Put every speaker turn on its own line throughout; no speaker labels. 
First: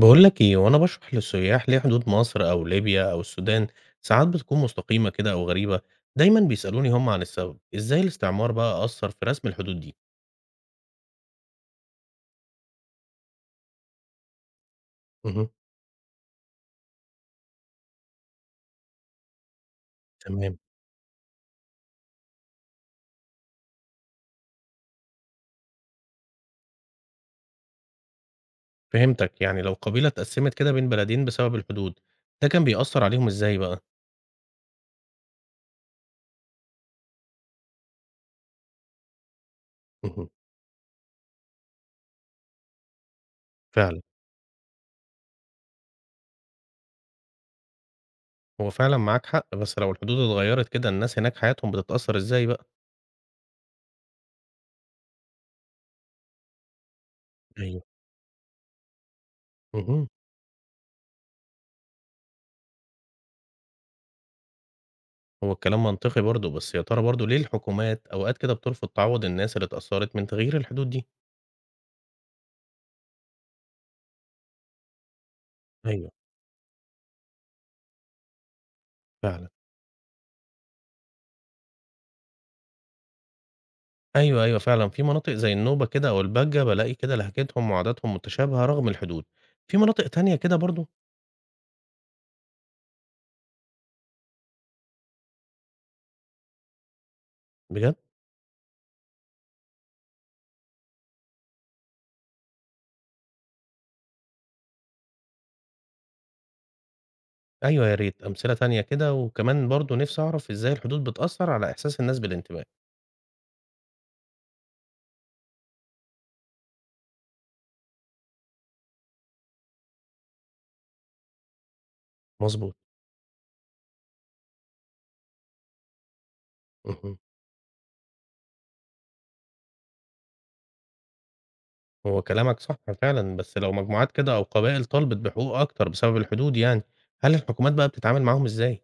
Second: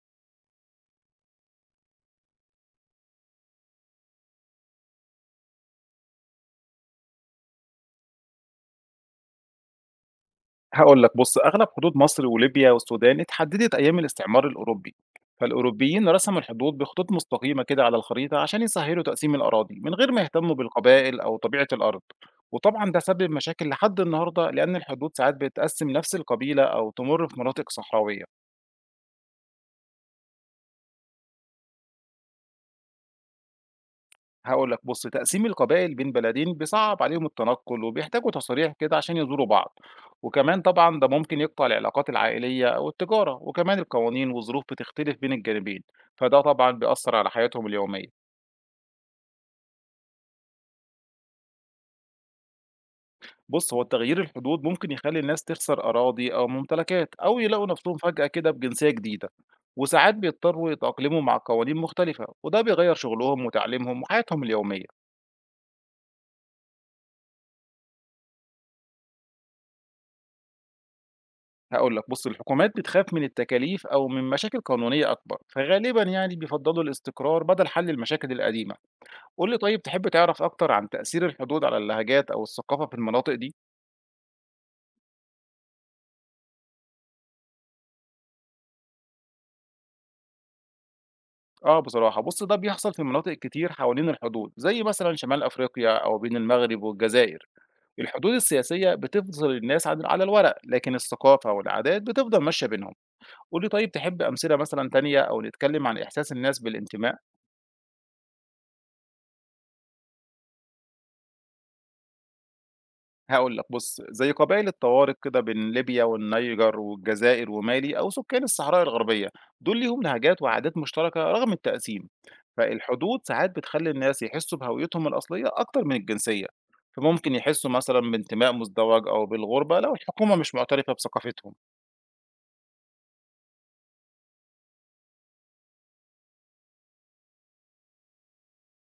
بقول لك ايه وانا بشرح للسياح ليه حدود مصر او ليبيا او السودان ساعات بتكون مستقيمة كده او غريبة. دايما بيسألوني هم عن السبب ازاي الاستعمار بقى أثر في رسم الحدود دي.
هاقول لك بُص، أغلب حدود مصر وليبيا والسودان اتحددت أيام الاستعمار الأوروبي،
مهم.
فالأوروبيين رسموا الحدود بخطوط مستقيمة كده على الخريطة عشان يسهّلوا تقسيم الأراضي، من غير ما يهتموا
تمام.
بالقبائل أو طبيعة الأرض، وطبعًا ده سبب مشاكل لحد النهارده لأن الحدود ساعات بتقسّم نفس القبيلة أو تمُر في مناطق صحراوية.
فهمتك، يعني لو قبيلة اتقسمت كده بين بلدين بسبب الحدود ده كان بيأثر عليهم ازاي بقى؟
هاقول لك بُص، تقسيم القبائل بين بلدين بيصعّب عليهم التنقُّل وبيحتاجوا تصاريح كده عشان يزوروا بعض،
مهم.
وكمان طبعًا ده ممكن يقطع العلاقات العائلية أو التجارة، وكمان
فعلا.
القوانين والظروف بتختلف بين الجانبين، فده طبعًا بيأثّر على حياتهم اليومية.
هو فعلا معاك حق، بس لو الحدود اتغيرت كده الناس هناك حياتهم بتتأثر ازاي بقى؟
بُص، هو تغيير الحدود ممكن يخلّي الناس تخسر أراضي أو ممتلكات أو يلاقوا
ايوه.
نَفْسهم فجأة كده بجنسية جديدة،
مهم.
وساعات بيضطروا يتأقلموا مع قوانين مختلفة، وده بيغيّر شغلهم وتعليمهم وحياتهم اليومية.
هو الكلام منطقي برضه، بس يا ترى برضه ليه الحكومات اوقات كده بترفض تعوض الناس اللي اتأثرت من تغيير الحدود دي؟
هاقول لك، بُص الحكومات بتخاف من التكاليف أو من مشاكل قانونية أكبر، فغالبًا
ايوه.
يعني بيفضّلوا الاستقرار بدل حل المشاكل القديمة.
فعلا.
قُل لي طيب تحب تعرف أكتر عن تأثير الحدود على اللهجات أو الثقافة في المناطق دي؟
أيوه، أيوه فعلًا، في مناطق زي النوبة كده أو البَجّة بالاقي كده لهجتهم وعاداتهم متشابهة رغم الحدود، في مناطق تانية كده برضه؟
آه بصراحة، بُص ده بيحصل في مناطق كتير حوالين الحدود، زي مثلًا شمال أفريقيا أو بين المغرب والجزائر.
بجد؟
الحدود السياسية بتفصل الناس عن على الورق، لكن الثقافة والعادات بتفضل ماشية بينهم. قُل لي طيب تحب أمثلة مثلًا تانية أو نتكلم عن إحساس الناس بالانتماء؟
أيوه، يا ريت أمثلة تانية كده، وكمان برضه نِفْسي أعرف إزاي الحدود بتأثّر على إحساس الناس بالانتماء.
هاقول لك بُص، زي قبائل الطوارق كده بين ليبيا والنيجر والجزائر ومالي أو سكان الصحراء الغربية، دول ليهم لهجات وعادات مشتركة رغم التقسيم،
مضبوط.
فالحدود ساعات بتخلّي الناس يحسّوا بهويتهم الأصلية أكتر من الجنسية،
اهم.
فممكن يحسّوا مثلًا بانتماء مزدوج أو بالغربة لو الحكومة مش معترفة بثقافتهم.
هو كلامك صح فعلًا، بس لو مجموعات كده أو قبائل طالبت بحقوق أكتر بسبب الحدود يعني، هل الحكومات بقى بتتعامل معاهم إزاي؟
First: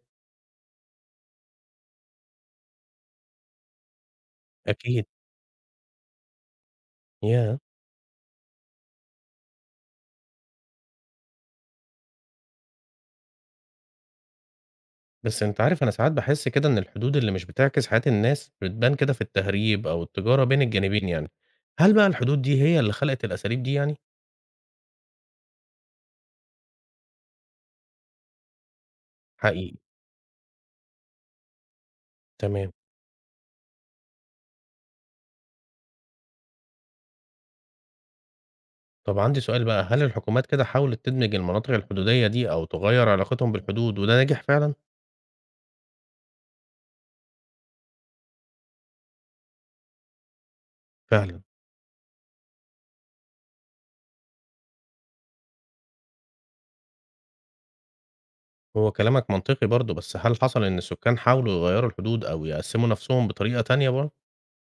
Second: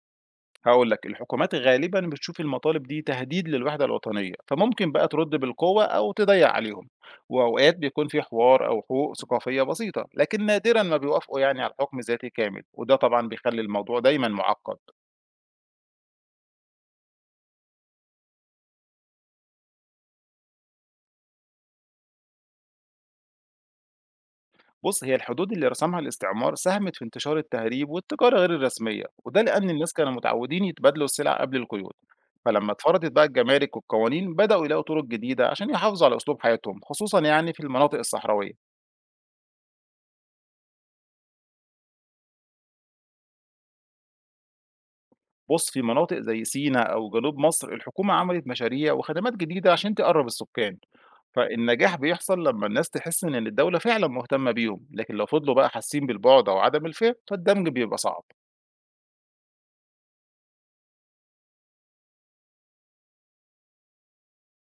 هاقول لك، الحكومات غالبًا بتشوف المطالب دي تهديد للوحدة الوطنية، فممكن
أكيد.
بقى ترد بالقوة أو تضيّق عليهم،
ياه!
وأوقات بيكون في حوار أو حقوق ثقافية بسيطة، لكن نادرًا ما بيوافقوا يعني على حكم ذاتي كامل، وده طبعًا بيخلّي الموضوع دايمًا معقّد.
بس أنت عارف أنا ساعات باحس كده إن الحدود اللي مش بتعكس حياة الناس بتبان كده في التهريب أو التجارة بين الجانبين يعني، هل بقى الحدود دي هي اللي خلقت الأساليب دي يعني؟
بُص، هي الحدود اللي رسمها الاستعمار ساهمت في انتشار التهريب والتجارة غير الرسمية، وده لإن
حقيقي.
الناس كانوا متعودين يتبادلوا السلع قبل القيود، فلما
تمام.
اتفرضت بقى الجمارك والقوانين بدأوا يلاقوا طرق جديدة عشان يحافظوا على أسلوب حياتهم، خصوصًا يعني في المناطق الصحراوية.
طب عندي سؤال بقى، هل الحكومات كده حاولت تدمج المناطق الحدودية دي أو تغير علاقتهم بالحدود وده نجح فعلًا؟
بُص، في مناطق زي سينا أو جنوب مصر الحكومة عملت مشاريع وخدمات جديدة عشان تقرّب السكان،
فعلًا.
فالنجاح بيحصل لمّا الناس تحس إن الدولة فعلًا مهتمة بيهم، لكن لو فضلوا بقى حاسين بالبُعد أو عدم الفهم فالدمج بيبقى صعب.
هو كلامك منطقي برضه، بس هل حصل إن السكان حاولوا يغيروا الحدود أو يقسموا نفسهم بطريقة تانية برضه؟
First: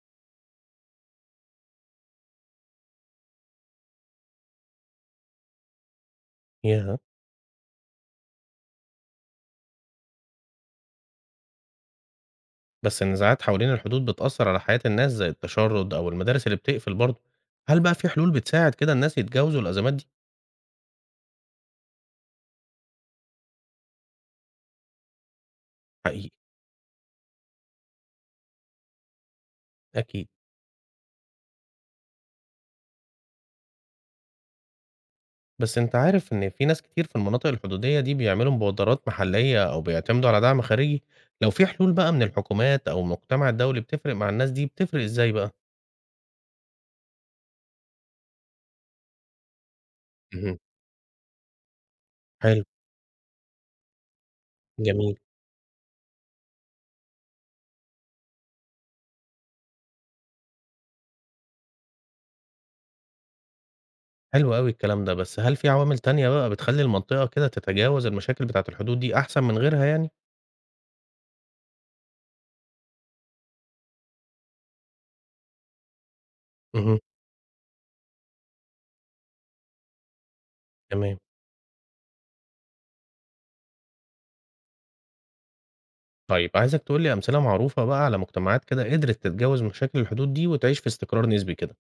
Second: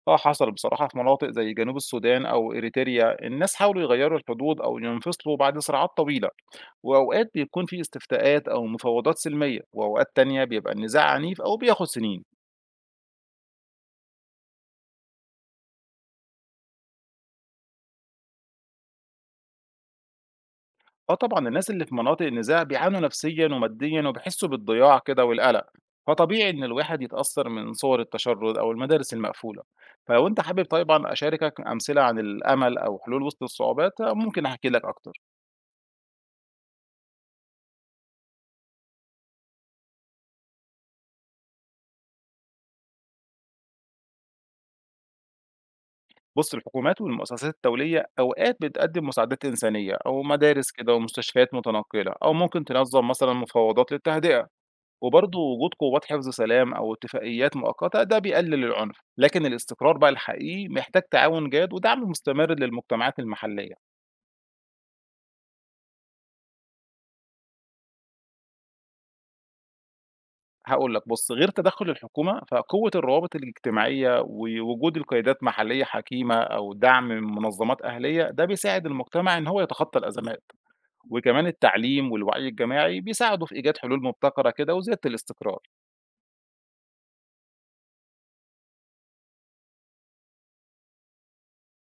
آه حصل بصراحة في مناطق زي جنوب السودان أو إريتريا، الناس حاولوا يغيّروا الحدود أو ينفصلوا بعد صراعات طويلة،
ياه!
وأوقات بيكون في استفتاءات أو مفاوضات سلمية، وأوقات تانية بيبقى النزاع عنيف أو بياخد سنين.
بس النزاعات حوالين الحدود بتأثر على حياة الناس زي التشرد أو المدارس اللي بتقفل برضه، هل بقى في حلول بتساعد كده الناس يتجاوزوا الأزمات دي؟
آه طبعًا، الناس اللي في مناطق النزاع بيعانوا نفسيًا وماديًا وبيحسّوا بالضياع كده والقلق،
حقيقي.
فطبيعي إن الواحد يتأثّر من صور التشرُّد أو المدارس المقفولة، فلو
أكيد.
أنت حابب طبعًا أشاركك أمثلة عن الأمل أو حلول وسط الصعوبات آه، ممكن أحكي لك أكتر.
بس أنت عارف إن في ناس كتير في المناطق الحدودية دي بيعملوا مبادرات محلية أو بيعتمدوا على دعم خارجي، لو في حلول بقى من الحكومات أو المجتمع الدولي بتفرق مع الناس دي بتفرق إزاي بقى؟
بُص، الحكومات والمؤسسات الدولية أوقات بتقدّم مساعدات إنسانية أو
مهم.
مدارس كده ومستشفيات متنقّلة أو ممكن
حلو.
تنظّم مثلًا مفاوضات للتهدئة.
جميل.
وبرضه وجود قوات حفظ سلام أو اتفاقيات مؤقتة ده بيقلل العنف، لكن الاستقرار بقى الحقيقي محتاج تعاون جاد ودعم مستمر للمجتمعات المحلية.
حلو قوي الكلام ده، بس هل في عوامل تانية بقى بتخلي المنطقة كده تتجاوز المشاكل بتاعة الحدود دي أحسن من غيرها يعني؟
هقول لك بص غير تدخل الحكومة فقوة الروابط الاجتماعية ووجود القيادات محلية حكيمة أو
مهم.
دعم من منظمات أهلية ده بيساعد المجتمع إن هو يتخطى الأزمات،
تمام.
وكمان التعليم والوعي الجماعي بيساعدوا في إيجاد حلول مبتكرة كده وزيادة الاستقرار.
طيب عايزك تقول لي أمثلة معروفة بقى على مجتمعات كده قدرت تتجاوز مشاكل الحدود دي وتعيش في استقرار نسبي كده.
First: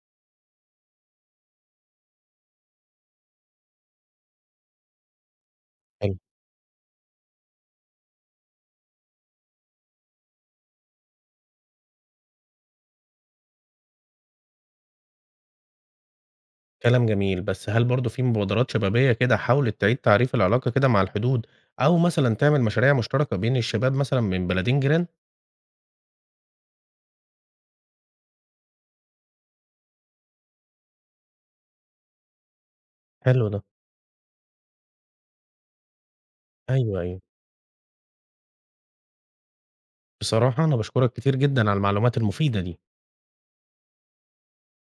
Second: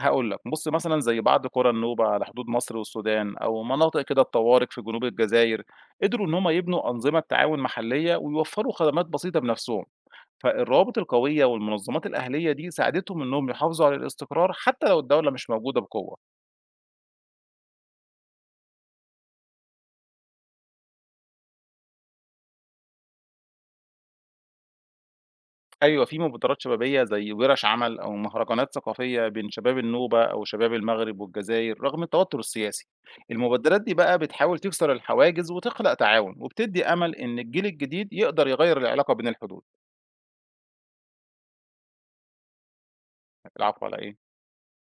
هاقول لك، بُص مثلًا زي بعض قرى النوبة على حدود مصر والسودان، أو مناطق كده الطوارئ في جنوب الجزاير،
حلو.
قدروا إن هم يبنوا أنظمة تعاون محلية ويوفروا خدمات بسيطة بنفسهم، فالروابط القوية والمنظمات الأهلية دي ساعدتهم إنهم يحافظوا على الاستقرار حتى لو الدولة مش موجودة بقوة.
كلام جميل، بس هل برضه في مبادرات شبابية كده حاولت تعيد تعريف العلاقة كده مع الحدود أو مثلا تعمل مشاريع مشتركة بين الشباب مثلا من بلدين جيران؟
أيوه، في مبادرات شبابية زي وِرَش عمل أو مهرجانات ثقافية بين شباب النوبة أو شباب المغرب والجزائر رغم التوتر السياسي.
حلو ده.
المبادرات دي بقى بتحاول تكسر الحواجز وتخلق تعاون، وبتدّي
ايوه،
أمل
ايوه.
إن الجيل الجديد يقدر يغيّر العلاقة بين الحدود.
بصراحة أنا بشكرك كتير جدا على المعلومات المفيدة دي.
العفو على إيه؟